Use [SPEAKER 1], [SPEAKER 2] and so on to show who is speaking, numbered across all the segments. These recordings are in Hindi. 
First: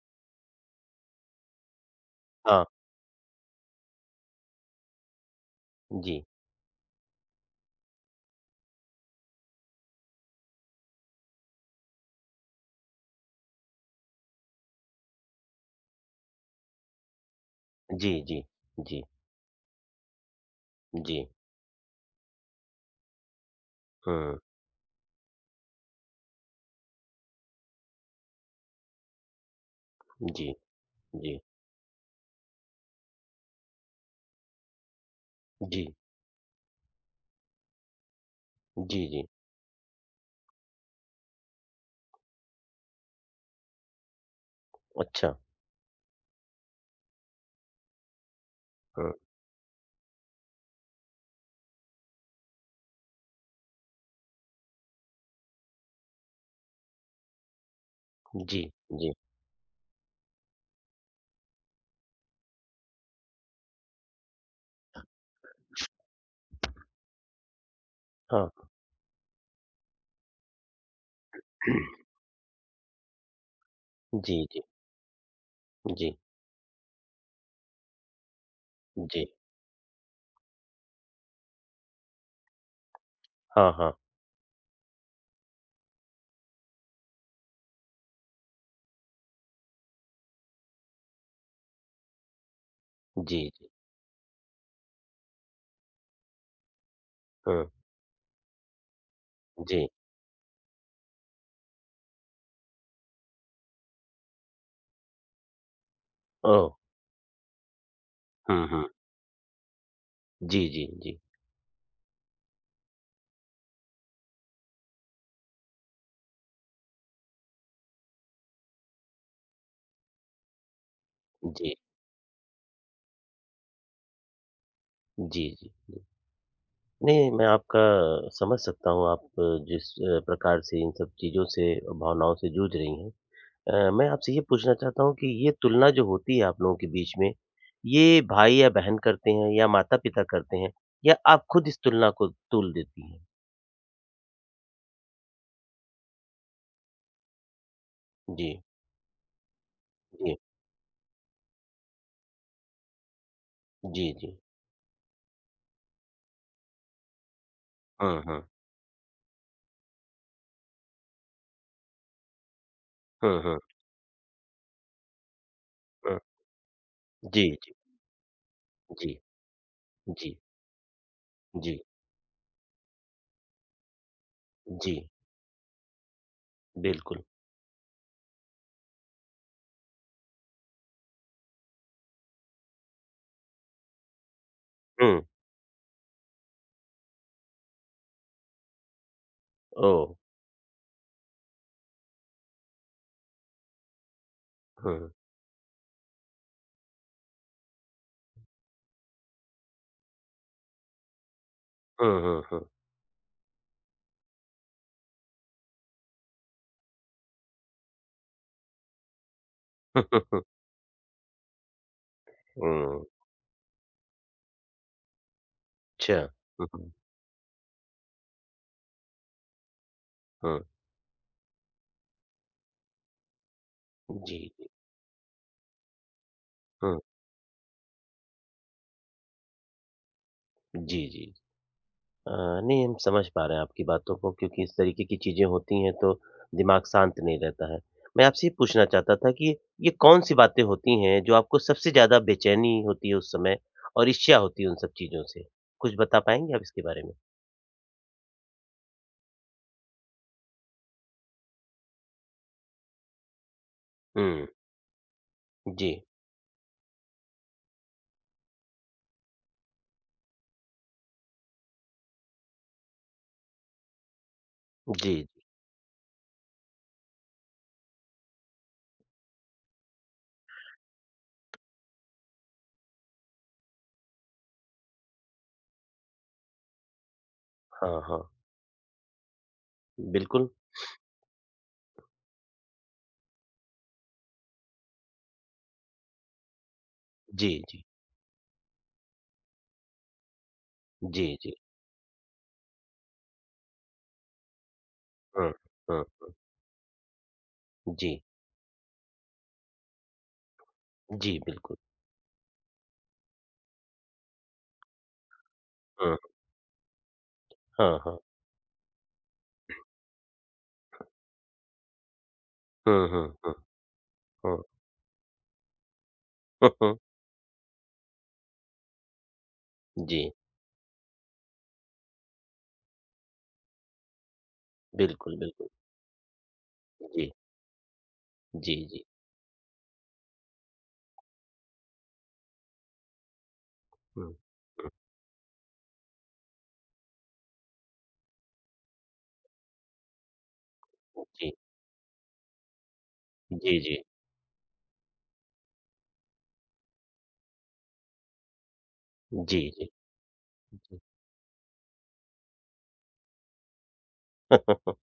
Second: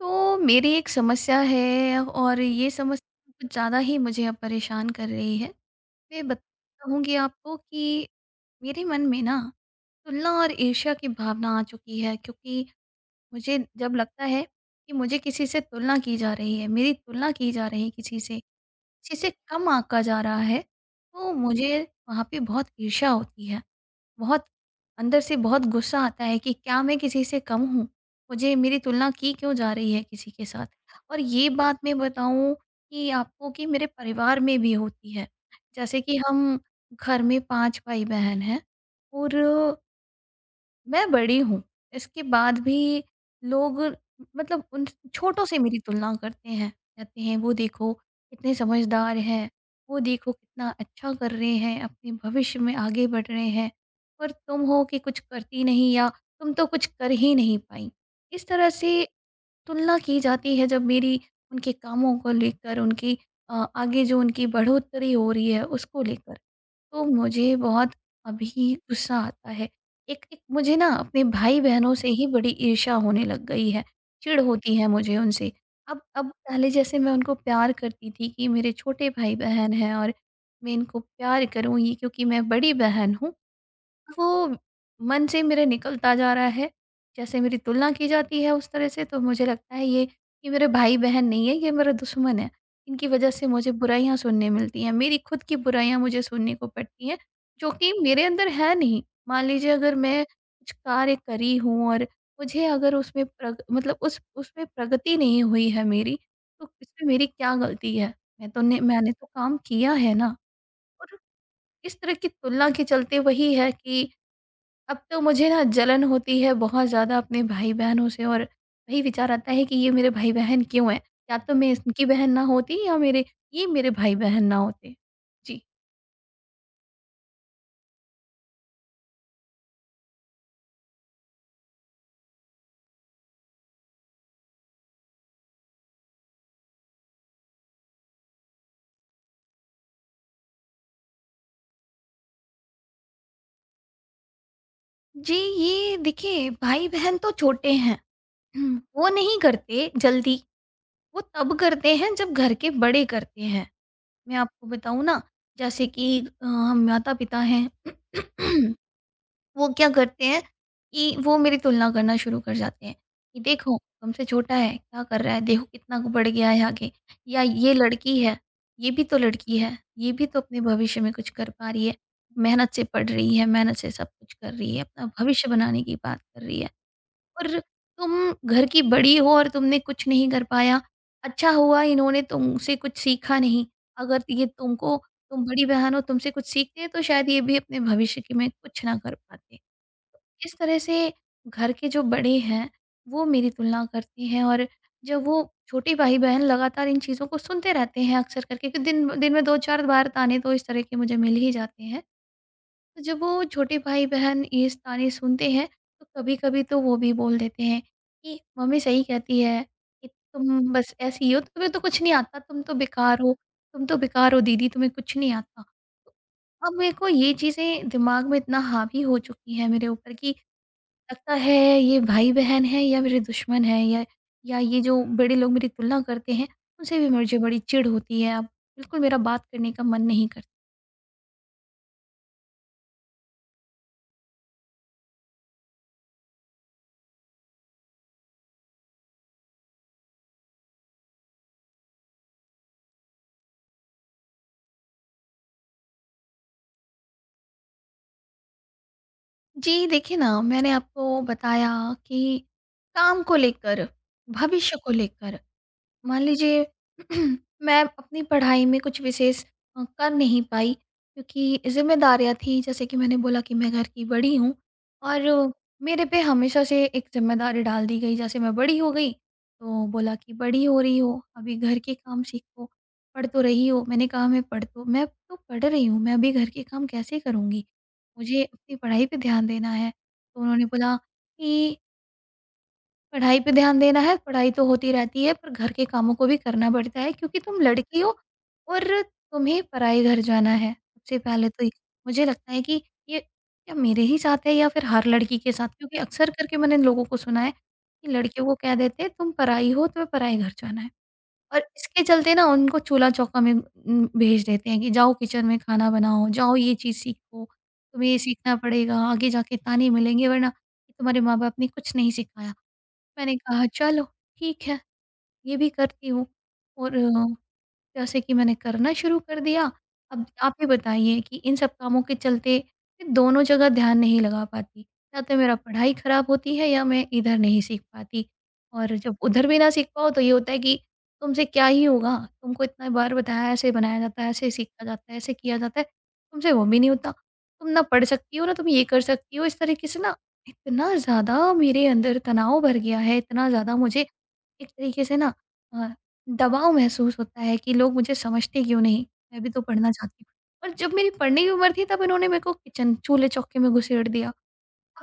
[SPEAKER 1] तो मेरी एक समस्या है और
[SPEAKER 2] हाँ,
[SPEAKER 1] ये समस्या कुछ ज़्यादा ही मुझे अब परेशान कर रही है।
[SPEAKER 2] जी।
[SPEAKER 1] मैं बताऊँगी आपको कि मेरे मन में ना तुलना और ईर्ष्या की भावना आ चुकी है, क्योंकि मुझे जब लगता है कि मुझे किसी से तुलना की जा रही है, मेरी तुलना की जा रही है
[SPEAKER 2] जी, जी। जी,
[SPEAKER 1] किसी से कम आँका जा रहा है,
[SPEAKER 2] जी।
[SPEAKER 1] तो मुझे वहाँ पे बहुत ईर्ष्या होती है।
[SPEAKER 2] हुँ,
[SPEAKER 1] बहुत अंदर से बहुत गुस्सा आता है कि क्या मैं किसी से कम हूँ? मुझे मेरी तुलना की क्यों जा रही है किसी के
[SPEAKER 2] जी,
[SPEAKER 1] साथ? और
[SPEAKER 2] जी,
[SPEAKER 1] ये बात मैं बताऊँ कि आपको कि मेरे परिवार में भी होती है।
[SPEAKER 2] जी,
[SPEAKER 1] जैसे कि हम घर में 5 भाई-बहन हैं
[SPEAKER 2] जी, जी।
[SPEAKER 1] और मैं बड़ी हूँ, इसके बाद भी लोग मतलब उन
[SPEAKER 2] अच्छा,
[SPEAKER 1] छोटों से मेरी तुलना करते हैं। कहते हैं वो देखो कितने
[SPEAKER 2] हाँ।
[SPEAKER 1] समझदार हैं, वो देखो कितना अच्छा कर रहे हैं, अपने भविष्य में आगे बढ़ रहे हैं और तुम हो कि कुछ करती नहीं, या तुम तो कुछ कर ही नहीं पाई। इस
[SPEAKER 2] जी,
[SPEAKER 1] तरह से
[SPEAKER 2] जी,
[SPEAKER 1] तुलना की जाती है जब मेरी उनके कामों को लेकर, उनकी आगे जो उनकी बढ़ोतरी हो रही है उसको लेकर। तो मुझे बहुत
[SPEAKER 2] हाँ।
[SPEAKER 1] अभी गुस्सा आता है। एक एक मुझे ना अपने भाई-बहनों से ही बड़ी ईर्ष्या होने लग गई है, चिढ़
[SPEAKER 2] जी, जी,
[SPEAKER 1] होती है मुझे उनसे। अब
[SPEAKER 2] जी,
[SPEAKER 1] अब पहले जैसे मैं उनको प्यार करती थी कि मेरे छोटे
[SPEAKER 2] जी।
[SPEAKER 1] भाई-बहन हैं और मैं इनको प्यार करूँ ये क्योंकि मैं बड़ी बहन हूँ,
[SPEAKER 2] हाँ, हाँ।
[SPEAKER 1] वो मन से मेरे निकलता जा रहा है। जैसे मेरी तुलना की जाती है उस तरह से तो मुझे लगता है ये मेरे भाई-बहन नहीं है, ये मेरा दुश्मन है। इनकी वज़ह
[SPEAKER 2] जी,
[SPEAKER 1] से
[SPEAKER 2] जी,
[SPEAKER 1] मुझे बुराइयाँ सुनने मिलती हैं, मेरी खुद की बुराइयाँ मुझे सुनने को पड़ती हैं,
[SPEAKER 2] हाँ,
[SPEAKER 1] जो कि मेरे अंदर है नहीं। मान लीजिए
[SPEAKER 2] जी।
[SPEAKER 1] अगर मैं कुछ कार्य करी हूँ और मुझे अगर उसमें प्रग मतलब उस उसमें प्रगति नहीं हुई है मेरी,
[SPEAKER 2] ओह!
[SPEAKER 1] तो इसमें मेरी क्या गलती है? मैं तो
[SPEAKER 2] हुँ,
[SPEAKER 1] ने
[SPEAKER 2] हुँ।
[SPEAKER 1] मैंने तो काम किया है ना।
[SPEAKER 2] जी, जी,
[SPEAKER 1] और
[SPEAKER 2] जी,
[SPEAKER 1] इस तरह की तुलना के चलते वही है कि अब तो मुझे ना जलन होती है बहुत ज़्यादा अपने भाई-बहनों से, और वही विचार आता है कि ये मेरे भाई-बहन क्यों हैं? या तो मैं
[SPEAKER 2] जी,
[SPEAKER 1] इनकी बहन ना होती, या मेरे ये मेरे भाई-बहन ना होते।
[SPEAKER 2] जी,
[SPEAKER 1] जी।
[SPEAKER 2] जी, जी। नहीं, मैं आपका समझ सकता हूँ, आप जिस प्रकार से इन सब चीज़ों से, भावनाओं से जूझ रही हैं। मैं आपसे ये पूछना चाहता हूँ कि ये तुलना जो होती है आप लोगों के बीच में, ये भाई या बहन करते हैं या माता-पिता करते हैं या आप खुद इस तुलना को तुल देती हैं?
[SPEAKER 1] जी, ये देखिए भाई-बहन तो छोटे हैं।
[SPEAKER 2] जी,
[SPEAKER 1] हुँ। वो नहीं करते जल्दी,
[SPEAKER 2] जी,
[SPEAKER 1] वो तब करते हैं जब घर के बड़े करते हैं।
[SPEAKER 2] जी,
[SPEAKER 1] मैं
[SPEAKER 2] जी।
[SPEAKER 1] आपको बताऊँ ना, जैसे कि हम माता-पिता हैं
[SPEAKER 2] हुँ, हुँ।
[SPEAKER 1] वो क्या करते हैं कि वो मेरी तुलना करना शुरू कर जाते हैं कि
[SPEAKER 2] हुँ, हुँ,
[SPEAKER 1] देखो तुमसे छोटा है क्या कर रहा है, देखो कितना
[SPEAKER 2] हुँ।
[SPEAKER 1] बढ़ गया है आगे, या
[SPEAKER 2] जी,
[SPEAKER 1] ये
[SPEAKER 2] जी,
[SPEAKER 1] लड़की है, ये भी
[SPEAKER 2] जी,
[SPEAKER 1] तो लड़की है, ये भी
[SPEAKER 2] जी,
[SPEAKER 1] तो अपने भविष्य में कुछ कर पा
[SPEAKER 2] जी,
[SPEAKER 1] रही है, मेहनत से पढ़ रही है, मेहनत से सब कुछ कर रही है, अपना
[SPEAKER 2] जी,
[SPEAKER 1] भविष्य बनाने की बात कर रही है,
[SPEAKER 2] बिल्कुल।
[SPEAKER 1] और तुम घर की बड़ी हो और तुमने कुछ नहीं कर पाया। अच्छा हुआ इन्होंने तुमसे कुछ सीखा नहीं, अगर ये तुमको,
[SPEAKER 2] हुँ,
[SPEAKER 1] तुम बड़ी बहन हो तुमसे कुछ सीखते तो शायद ये भी अपने भविष्य के में कुछ ना कर पाते।
[SPEAKER 2] ओह!
[SPEAKER 1] इस तरह से घर के जो बड़े हैं, वो मेरी तुलना करते हैं। और
[SPEAKER 2] हुँ,
[SPEAKER 1] जब वो छोटे भाई-बहन लगातार इन चीज़ों को सुनते रहते हैं अक्सर करके कि दिन दिन में 2-4 बार ताने तो इस तरह के मुझे मिल ही जाते हैं।
[SPEAKER 2] हुँ, हुँ, हुँ।
[SPEAKER 1] तो जब वो छोटे भाई-बहन इस ताने सुनते हैं, तो कभी-कभी तो वो भी बोल देते हैं कि मम्मी सही कहती है
[SPEAKER 2] हुँ,
[SPEAKER 1] कि तुम बस ऐसी ही हो, तुम्हें तो कुछ नहीं आता, तुम तो बेकार हो, तुम तो बेकार हो दीदी, तुम्हें कुछ नहीं आता। तो
[SPEAKER 2] अच्छा। हुँ,
[SPEAKER 1] अब
[SPEAKER 2] हुँ,
[SPEAKER 1] मेरे को ये चीज़ें दिमाग में इतना हावी हो चुकी हैं मेरे ऊपर कि
[SPEAKER 2] हुँ।
[SPEAKER 1] लगता है ये भाई-बहन है या मेरे दुश्मन है, या
[SPEAKER 2] जी,
[SPEAKER 1] या
[SPEAKER 2] जी।
[SPEAKER 1] ये जो बड़े लोग मेरी तुलना करते हैं, उनसे
[SPEAKER 2] हुँ,
[SPEAKER 1] भी मुझे बड़ी चिढ़ होती है अब, बिल्कुल मेरा बात करने का मन नहीं करता।
[SPEAKER 2] जी, जी। अ, नहीं हम समझ पा रहे हैं आपकी बातों को क्योंकि इस तरीके की चीज़ें होती हैं तो दिमाग शांत नहीं रहता है। मैं आपसे ये पूछना चाहता था कि ये कौन-सी बातें होती हैं जो आपको सबसे ज़्यादा बेचैनी होती है उस समय और ईर्ष्या होती है उन सब चीज़ों से? कुछ बता पाएँगे आप इसके बारे में?
[SPEAKER 1] जी, देखिए ना मैंने आपको बताया कि काम को लेकर,
[SPEAKER 2] हुँ,
[SPEAKER 1] भविष्य को लेकर,
[SPEAKER 2] जी,
[SPEAKER 1] मान लीजिए मैं अपनी पढ़ाई में कुछ विशेष कर नहीं पाई, क्योंकि ज़िम्मेदारियाँ थी, जैसे कि मैंने बोला कि मैं घर की बड़ी हूँ,
[SPEAKER 2] जी।
[SPEAKER 1] और मेरे पे हमेशा से एक ज़िम्मेदारी डाल दी गई। जैसे मैं बड़ी हो गई तो बोला कि बड़ी हो रही हो, अभी घर के काम सीखो, पढ़ तो रही हो। मैंने कहा मैं तो पढ़ रही हूँ, मैं अभी घर के काम कैसे करूँगी,
[SPEAKER 2] हाँ, हाँ,
[SPEAKER 1] मुझे अपनी पढ़ाई पे ध्यान देना है। तो
[SPEAKER 2] बिल्कुल।
[SPEAKER 1] उन्होंने बोला कि पढ़ाई पे ध्यान देना है, पढ़ाई तो होती रहती है पर घर के कामों को भी करना पड़ता है, क्योंकि
[SPEAKER 2] जी,
[SPEAKER 1] तुम
[SPEAKER 2] जी।
[SPEAKER 1] लड़की हो और तुम्हें पराए घर जाना है। सबसे
[SPEAKER 2] जी,
[SPEAKER 1] पहले
[SPEAKER 2] जी।
[SPEAKER 1] तो ये मुझे लगता है कि ये क्या मेरे ही साथ है या फिर हर लड़की
[SPEAKER 2] हुँ,
[SPEAKER 1] के साथ? क्योंकि
[SPEAKER 2] हुँ,
[SPEAKER 1] अक्सर
[SPEAKER 2] हुँ।
[SPEAKER 1] करके मैंने लोगों को सुना है कि
[SPEAKER 2] जी,
[SPEAKER 1] लड़कियों को कह देते हैं तुम पराई हो, तुम्हें पराए घर जाना है।
[SPEAKER 2] जी
[SPEAKER 1] और
[SPEAKER 2] बिल्कुल।
[SPEAKER 1] इसके चलते ना उनको चूल्हा-चौका में भेज देते हैं कि जाओ किचन में खाना
[SPEAKER 2] हुँ,
[SPEAKER 1] बनाओ, जाओ ये चीज़ सीखो,
[SPEAKER 2] हाँ,
[SPEAKER 1] तुम्हें ये
[SPEAKER 2] हाँ।
[SPEAKER 1] सीखना पड़ेगा, आगे जाके ताने मिलेंगे वरना तुम्हारे माँ-बाप ने कुछ नहीं सिखाया।
[SPEAKER 2] हुँ, हुँ, हुँ,
[SPEAKER 1] मैंने
[SPEAKER 2] हुँ।
[SPEAKER 1] कहा चलो
[SPEAKER 2] हुँ,
[SPEAKER 1] ठीक
[SPEAKER 2] हुँ।
[SPEAKER 1] है, ये भी करती हूँ, और जैसे कि मैंने करना शुरू कर दिया।
[SPEAKER 2] जी,
[SPEAKER 1] अब आप ही बताइए कि इन सब कामों के चलते मैं दोनों जगह ध्यान नहीं लगा पाती। या तो
[SPEAKER 2] बिल्कुल,
[SPEAKER 1] मेरा
[SPEAKER 2] बिल्कुल।
[SPEAKER 1] पढ़ाई ख़राब होती है, या मैं
[SPEAKER 2] जी,
[SPEAKER 1] इधर नहीं सीख पाती।
[SPEAKER 2] जी,
[SPEAKER 1] और
[SPEAKER 2] जी।
[SPEAKER 1] जब उधर भी ना सीख पाओ तो ये होता है कि तुमसे क्या ही होगा? तुमको इतना बार बताया, ऐसे बनाया जाता
[SPEAKER 2] हुँ,
[SPEAKER 1] है, ऐसे सीखा
[SPEAKER 2] हुँ।
[SPEAKER 1] जाता है, ऐसे किया जाता है, तुमसे वो भी नहीं होता। तुम ना पढ़ सकती हो ना तुम ये कर सकती हो। इस तरीके से ना इतना ज़्यादा
[SPEAKER 2] जी।
[SPEAKER 1] मेरे अंदर तनाव भर गया है, इतना ज़्यादा
[SPEAKER 2] जी, जी।
[SPEAKER 1] मुझे एक तरीके से ना अ, दबाव महसूस होता है कि लोग मुझे समझते क्यों नहीं? मैं भी
[SPEAKER 2] जी,
[SPEAKER 1] तो
[SPEAKER 2] जी,
[SPEAKER 1] पढ़ना चाहती हूँ। और जब
[SPEAKER 2] जी।
[SPEAKER 1] मेरी पढ़ने की उम्र थी तब इन्होंने मेरे को किचन चूल्हे-चौके में घुसेड़ दिया।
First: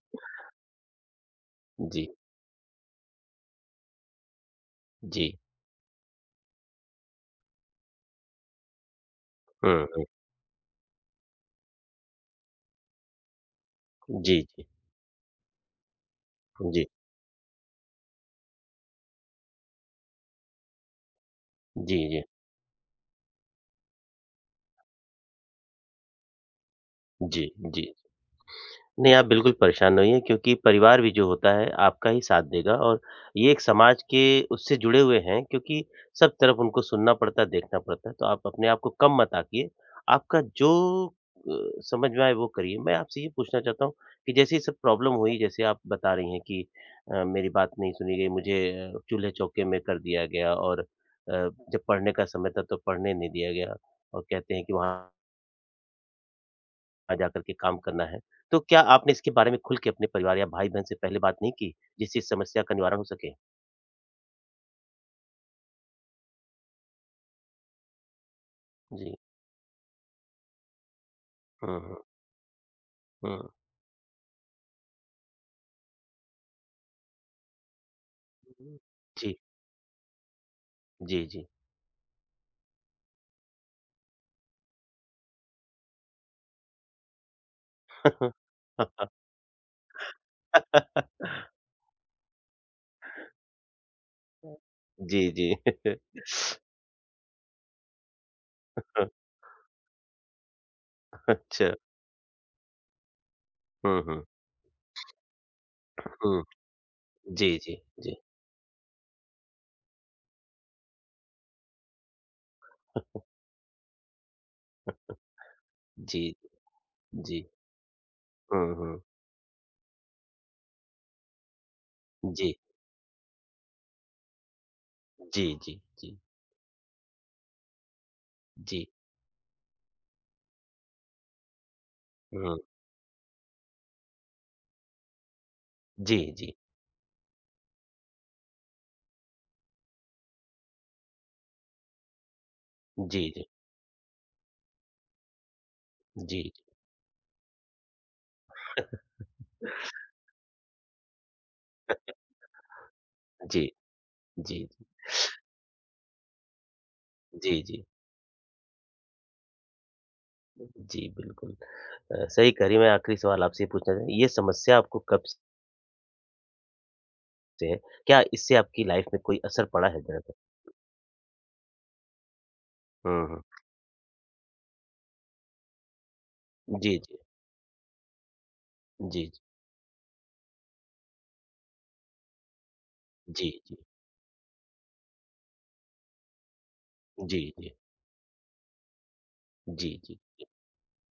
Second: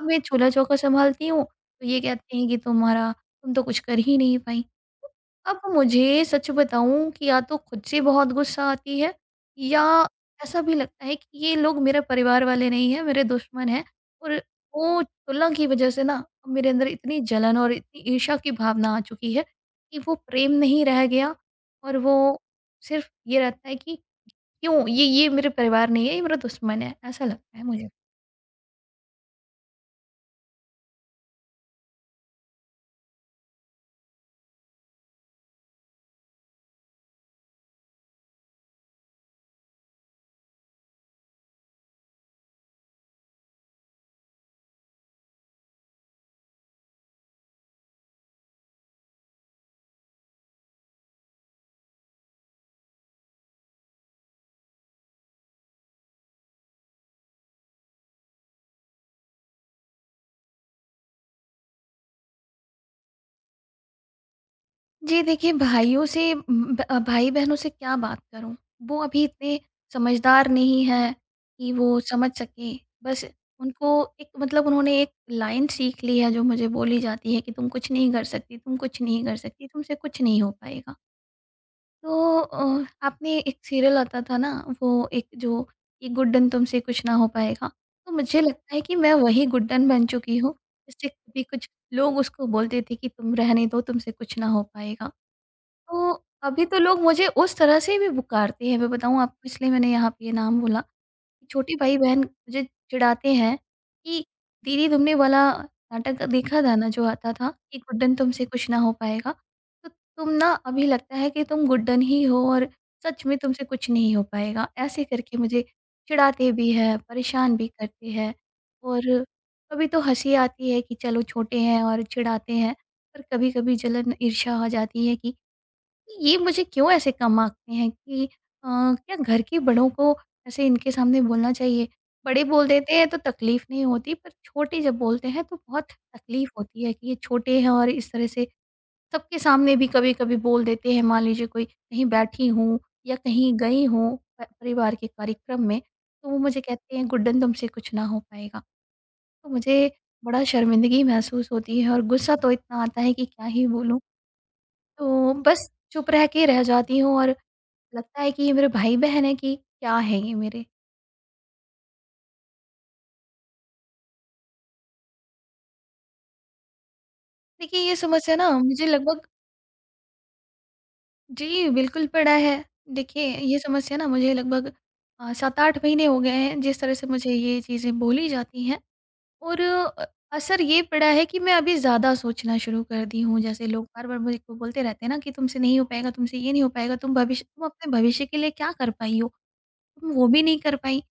[SPEAKER 1] अब मैं चूल्हा-चौका सँभालती हूँ, तो ये
[SPEAKER 2] जी,
[SPEAKER 1] कहते हैं कि तुम तो कुछ कर ही नहीं पाई। तो
[SPEAKER 2] जी।
[SPEAKER 1] अब मुझे सच बताऊँ कि या तो खुद से बहुत गुस्सा आती है, या
[SPEAKER 2] हुँ, हुँ।
[SPEAKER 1] ऐसा भी लगता है कि ये लोग मेरे परिवार वाले नहीं हैं, मेरे दुश्मन हैं। और
[SPEAKER 2] जी, जी।
[SPEAKER 1] वो चूल्हा की वज़ह से ना अब मेरे
[SPEAKER 2] जी,
[SPEAKER 1] अंदर इतनी जलन और इतनी ईर्ष्या की भावना आ चुकी है कि वो प्रेम नहीं रह गया, और
[SPEAKER 2] जी, जी,
[SPEAKER 1] वो
[SPEAKER 2] जी।
[SPEAKER 1] सिर्फ़ ये रहता है कि क्यों ये मेरे परिवार नहीं है, ये मेरा दुश्मन है, ऐसा
[SPEAKER 2] जी,
[SPEAKER 1] लगता है
[SPEAKER 2] जी।
[SPEAKER 1] मुझे।
[SPEAKER 2] नहीं, आप बिल्कुल परेशान नहीं होइए क्योंकि परिवार भी जो होता है आपका ही साथ देगा और ये एक समाज के उससे जुड़े हुए हैं क्योंकि सब तरफ उनको सुनना पड़ता है, देखना पड़ता है, तो आप अपने आप को कम मत आँकिए। आपका जो समझ में आए वो करिए। मैं आपसे ये पूछना चाहता हूँ कि जैसे ये सब प्रॉब्लम हुई, जैसे आप बता रही हैं कि मेरी बात नहीं सुनी गई, मुझे चूल्हे-चौके में कर दिया गया और जब पढ़ने का समय था तो पढ़ने नहीं दिया गया और कहते हैं कि वहाँ जा कर के काम करना है। तो क्या आपने इसके बारे में खुल के अपने परिवार या भाई-बहन से पहले बात नहीं की, जिससे इस समस्या का निवारण हो सके?
[SPEAKER 1] जी देखिए, भाइयों से ब भाई-बहनों से क्या बात करूँ? वो
[SPEAKER 2] जी।
[SPEAKER 1] अभी इतने समझदार नहीं हैं कि
[SPEAKER 2] हुँ, हुँ,
[SPEAKER 1] वो समझ सकें। बस
[SPEAKER 2] हुँ।
[SPEAKER 1] उनको एक मतलब उन्होंने एक लाइन सीख ली है जो मुझे बोली जाती है कि तुम कुछ नहीं कर सकती, तुम कुछ नहीं कर
[SPEAKER 2] जी,
[SPEAKER 1] सकती, तुमसे कुछ नहीं हो पाएगा।
[SPEAKER 2] जी, जी।
[SPEAKER 1] तो आपने एक सीरियल आता था ना, वो एक जो कि गुड्डन तुमसे कुछ ना हो पाएगा। तो मुझे लगता है कि मैं वही गुड्डन बन चुकी हूँ, जिससे कभी कुछ, लोग उसको बोलते थे कि तुम रहने दो, तुमसे कुछ ना हो पाएगा।
[SPEAKER 2] जी, जी।
[SPEAKER 1] तो अभी तो लोग मुझे उस तरह से भी पुकारते हैं, मैं बताऊँ आपको, इसलिए मैंने यहाँ पे ये नाम बोला कि
[SPEAKER 2] अच्छा।
[SPEAKER 1] छोटे भाई-बहन मुझे चिढ़ाते हैं
[SPEAKER 2] हुँ, हुँ,
[SPEAKER 1] कि दीदी, तुमने वाला नाटक
[SPEAKER 2] हुँ।
[SPEAKER 1] देखा था ना जो आता था
[SPEAKER 2] जी,
[SPEAKER 1] कि
[SPEAKER 2] जी,
[SPEAKER 1] गुड्डन
[SPEAKER 2] जी,
[SPEAKER 1] तुमसे कुछ ना हो पाएगा, तो तुम ना अभी लगता है कि तुम गुड्डन ही हो और सच में तुमसे कुछ नहीं हो पाएगा। ऐसे करके मुझे
[SPEAKER 2] जी,
[SPEAKER 1] चिढ़ाते भी हैं,
[SPEAKER 2] जी।
[SPEAKER 1] परेशान भी करते हैं।
[SPEAKER 2] हुँ, हुँ।
[SPEAKER 1] और कभी तो हँसी आती है कि चलो छोटे हैं और चिढ़ाते
[SPEAKER 2] जी,
[SPEAKER 1] हैं, पर कभी-कभी जलन ईर्ष्या हो जाती है कि
[SPEAKER 2] जी, जी, जी,
[SPEAKER 1] ये मुझे क्यों ऐसे कम आंकते हैं, कि
[SPEAKER 2] जी।
[SPEAKER 1] क्या घर के बड़ों को ऐसे इनके सामने बोलना चाहिए? बड़े
[SPEAKER 2] हुँ।
[SPEAKER 1] बोल देते हैं तो तकलीफ़ नहीं होती, पर छोटे जब बोलते हैं तो बहुत
[SPEAKER 2] जी,
[SPEAKER 1] तकलीफ़
[SPEAKER 2] जी,
[SPEAKER 1] होती है कि ये छोटे हैं, और इस तरह से सबके सामने भी कभी-कभी बोल देते हैं। मान लीजिए कोई कहीं बैठी हूँ या
[SPEAKER 2] जी, जी,
[SPEAKER 1] कहीं गई हूँ प परिवार के कार्यक्रम में, तो वो
[SPEAKER 2] जी,
[SPEAKER 1] मुझे कहते हैं, "गुड्डन तुमसे कुछ ना हो पाएगा।" तो मुझे बड़ा शर्मिंदगी महसूस होती है और गुस्सा तो इतना आता है कि क्या
[SPEAKER 2] जी,
[SPEAKER 1] ही बोलूँ।
[SPEAKER 2] जी, जी,
[SPEAKER 1] तो बस चुप रह के रह जाती हूँ और
[SPEAKER 2] जी, जी,
[SPEAKER 1] लगता है कि ये मेरे भाई-बहन हैं कि क्या है ये मेरे?
[SPEAKER 2] जी, बिल्कुल। सही कह रही हैं। मैं आखिरी सवाल आपसे ये पूछना चाहूँ ये समस्या आपको कब से है?
[SPEAKER 1] देखिए ये
[SPEAKER 2] क्या
[SPEAKER 1] समस्या ना
[SPEAKER 2] इससे आपकी
[SPEAKER 1] मुझे
[SPEAKER 2] लाइफ में
[SPEAKER 1] लगभग।
[SPEAKER 2] कोई असर पड़ा है ज़रा-सा?
[SPEAKER 1] जी, बिल्कुल पड़ा है। देखिए
[SPEAKER 2] हुँ, हुँ।
[SPEAKER 1] ये समस्या ना मुझे लगभग 7-8 महीने हो गए हैं जिस तरह
[SPEAKER 2] जी,
[SPEAKER 1] से
[SPEAKER 2] जी।
[SPEAKER 1] मुझे ये चीज़ें बोली जाती हैं,
[SPEAKER 2] जी,
[SPEAKER 1] और असर ये पड़ा है कि मैं अभी ज़्यादा सोचना शुरू कर दी हूँ।
[SPEAKER 2] जी,
[SPEAKER 1] जैसे लोग बार-बार मुझको बोलते रहते हैं ना कि तुमसे नहीं हो पाएगा, तुमसे ये नहीं हो पाएगा,
[SPEAKER 2] जी,
[SPEAKER 1] तुम
[SPEAKER 2] जी,
[SPEAKER 1] अपने भविष्य के लिए क्या कर पाई हो?
[SPEAKER 2] जी,
[SPEAKER 1] तुम
[SPEAKER 2] जी,
[SPEAKER 1] वो भी नहीं कर पाई।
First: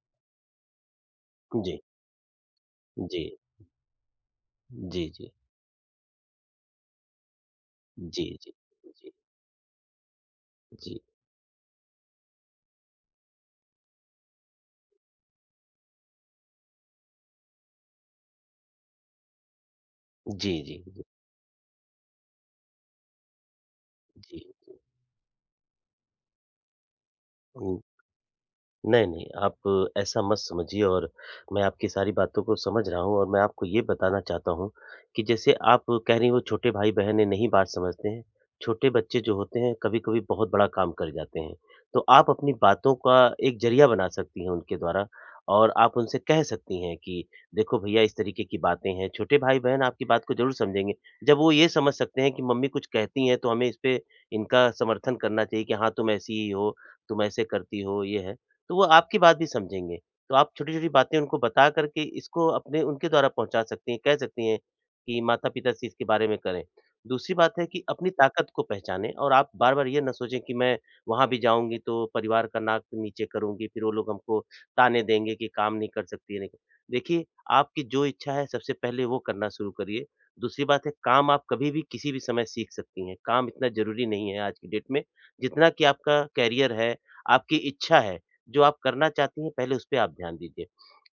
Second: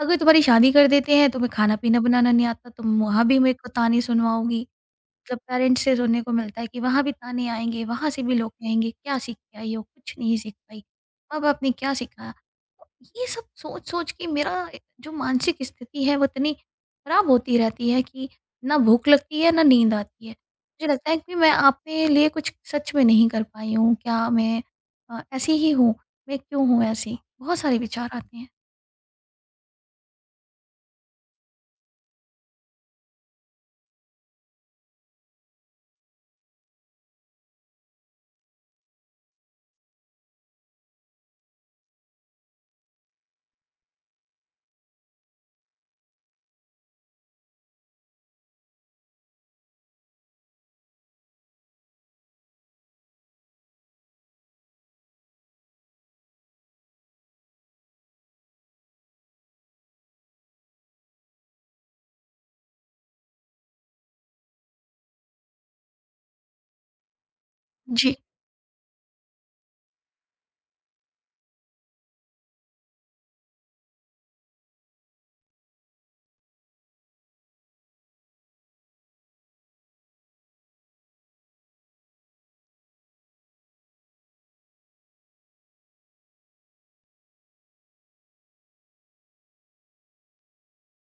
[SPEAKER 1] अगर तुम्हारी शादी कर देते हैं, तुम्हें
[SPEAKER 2] जी,
[SPEAKER 1] खाना-पीना बनाना नहीं आता, तुम वहाँ भी
[SPEAKER 2] जी,
[SPEAKER 1] मेरे को ताने सुनवाओगी।
[SPEAKER 2] जी, जी,
[SPEAKER 1] मतलब पेरेंट्स से सुनने को मिलता है कि वहाँ भी ताने आएँगे, वहाँ से
[SPEAKER 2] जी,
[SPEAKER 1] भी लोग
[SPEAKER 2] जी,
[SPEAKER 1] कहेंगे,
[SPEAKER 2] जी, जी,
[SPEAKER 1] "क्या सीख के आई हो? कुछ नहीं सीख पाई,
[SPEAKER 2] जी, जी,
[SPEAKER 1] माँ-बाप ने क्या सिखाया?" तो ये सब सोच-सोच के मेरा जो मानसिक स्थिति है वो इतनी खराब होती रहती है कि ना भूख लगती है, ना नींद आती है।
[SPEAKER 2] जी,
[SPEAKER 1] मुझे
[SPEAKER 2] जी,
[SPEAKER 1] लगता है कि मैं अपने लिए कुछ सच में नहीं कर पाई हूँ, क्या
[SPEAKER 2] जी,
[SPEAKER 1] मैं
[SPEAKER 2] जी,
[SPEAKER 1] ऐसी ही हूँ? मैं क्यों हूँ ऐसी? बहुत सारे
[SPEAKER 2] जी।
[SPEAKER 1] विचार आते हैं।
[SPEAKER 2] नहीं, नहीं, आप ऐसा मत समझिए और मैं आपकी सारी बातों को समझ रहा हूँ और मैं आपको ये बताना चाहता हूँ कि जैसे आप कह रही हो छोटे भाई-बहनें नहीं बात समझते हैं, छोटे बच्चे जो होते हैं कभी-कभी बहुत बड़ा काम कर जाते हैं। तो आप अपनी बातों का एक ज़रिया बना सकती हैं उनके द्वारा और आप उनसे कह सकती हैं कि देखो भैया इस तरीके की बातें हैं, छोटे भाई-बहन आपकी बात को ज़रूर समझेंगे। जब वो ये समझ सकते हैं कि मम्मी कुछ कहती हैं तो हमें इस पे इनका समर्थन करना चाहिए कि हाँ, तुम ऐसी ही हो, तुम ऐसे करती हो, ये है। तो वो आपकी बात भी समझेंगे। तो आप छोटी-छोटी बातें उनको बता कर के इसको अपने उनके द्वारा पहुँचा सकती हैं, कह सकती हैं कि माता-पिता से इसके बारे में करें। दूसरी बात है कि अपनी
[SPEAKER 1] जी।
[SPEAKER 2] ताकत को पहचानें और आप बार-बार ये ना सोचें कि मैं वहाँ भी जाऊँगी तो परिवार का नाक नीचे करूँगी, फिर वो लोग हमको ताने देंगे कि काम नहीं कर सकती है, नहीं कर- देखिए, आपकी जो इच्छा है सबसे पहले वो करना शुरू करिए। दूसरी बात है काम आप कभी भी किसी भी समय सीख सकती हैं, काम इतना ज़रूरी नहीं है आज की डेट में, जितना कि आपका करियर है, आपकी इच्छा है, जो आप करना चाहती हैं पहले उस पे आप ध्यान दीजिए।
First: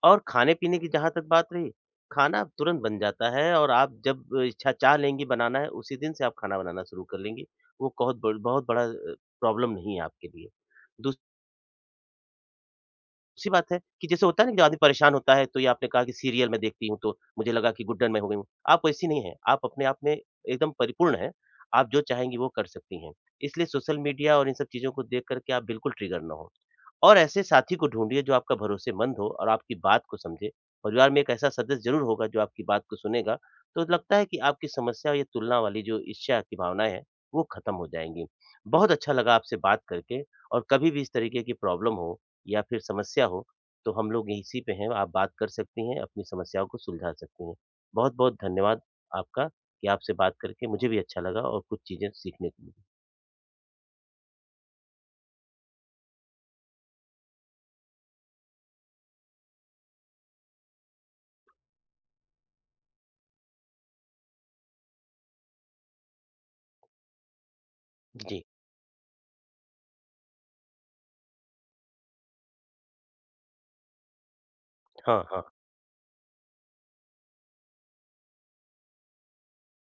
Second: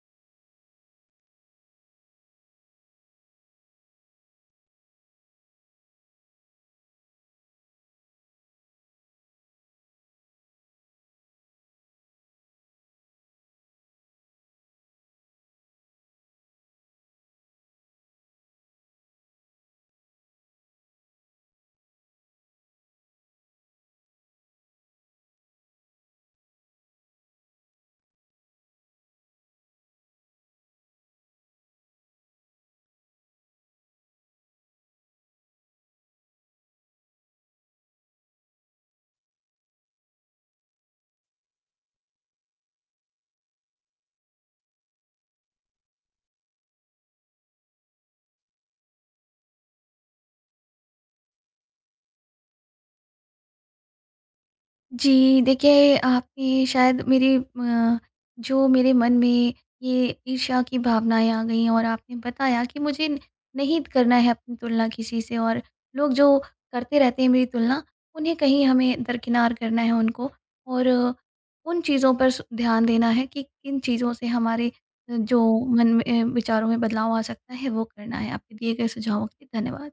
[SPEAKER 2] और खाने-पीने की जहाँ तक बात रही, खाना अब तुरंत बन जाता है और आप जब इच्छा चाह लेंगी बनाना है, उसी दिन से आप खाना बनाना शुरू कर लेंगी। वो बहुत ब बहुत बड़ा प्रॉब्लम नहीं है आपके लिए। दूस सी बात है कि जैसे होता है ना कि जब आदमी परेशान होता है तो ये आपने कहा कि सीरियल मैं देखती हूँ तो मुझे लगा कि गुड्डन मैं हो गई हूँ। आप वैसी नहीं हैं, आप अपने आप में एकदम परिपूर्ण हैं, आप जो चाहेंगी वो कर सकती हैं। इसलिए सोशल मीडिया और इन सब चीज़ों को देख कर के आप बिल्कुल ट्रिगर ना हो। और ऐसे साथी को ढूँढिए जो आपका भरोसेमंद हो और आपकी बात को समझे। परिवार में एक ऐसा सदस्य ज़रूर होगा जो आपकी बात को सुनेगा, तो लगता है कि आपकी समस्या और ये तुलना वाली जो ईर्ष्या की भावनाएँ हैं, वो खत्म हो जाएँगी। बहुत अच्छा लगा आपसे बात करके और कभी भी इस तरीके की प्रॉब्लम हो या फिर समस्या हो, तो हम लोग इसी पे हैं, आप बात कर सकती हैं, अपनी समस्याओं को सुलझा सकती हैं। बहुत-बहुत धन्यवाद आपका कि आपसे बात करके मुझे भी अच्छा लगा और कुछ चीज़ें सीखने को मिली।
[SPEAKER 1] जी, देखिए आपने शायद मेरे जो मेरे मन में ये ईर्ष्या की भावनाएँ आ गई हैं, और आपने बताया कि मुझे नहीं करना है अपनी तुलना किसी से, और लोग जो करते रहते हैं मेरी तुलना, उन्हें
[SPEAKER 2] जी,
[SPEAKER 1] कहीं हमें दरकिनार करना है उनको, और उन चीज़ों पर स ध्यान देना है कि किन चीज़ों से हमारे
[SPEAKER 2] हाँ,
[SPEAKER 1] जो
[SPEAKER 2] हाँ।
[SPEAKER 1] मन में विचारों में बदलाव आ सकता है, वो करना है। आपके दिए गए सुझावों के लिए धन्यवाद।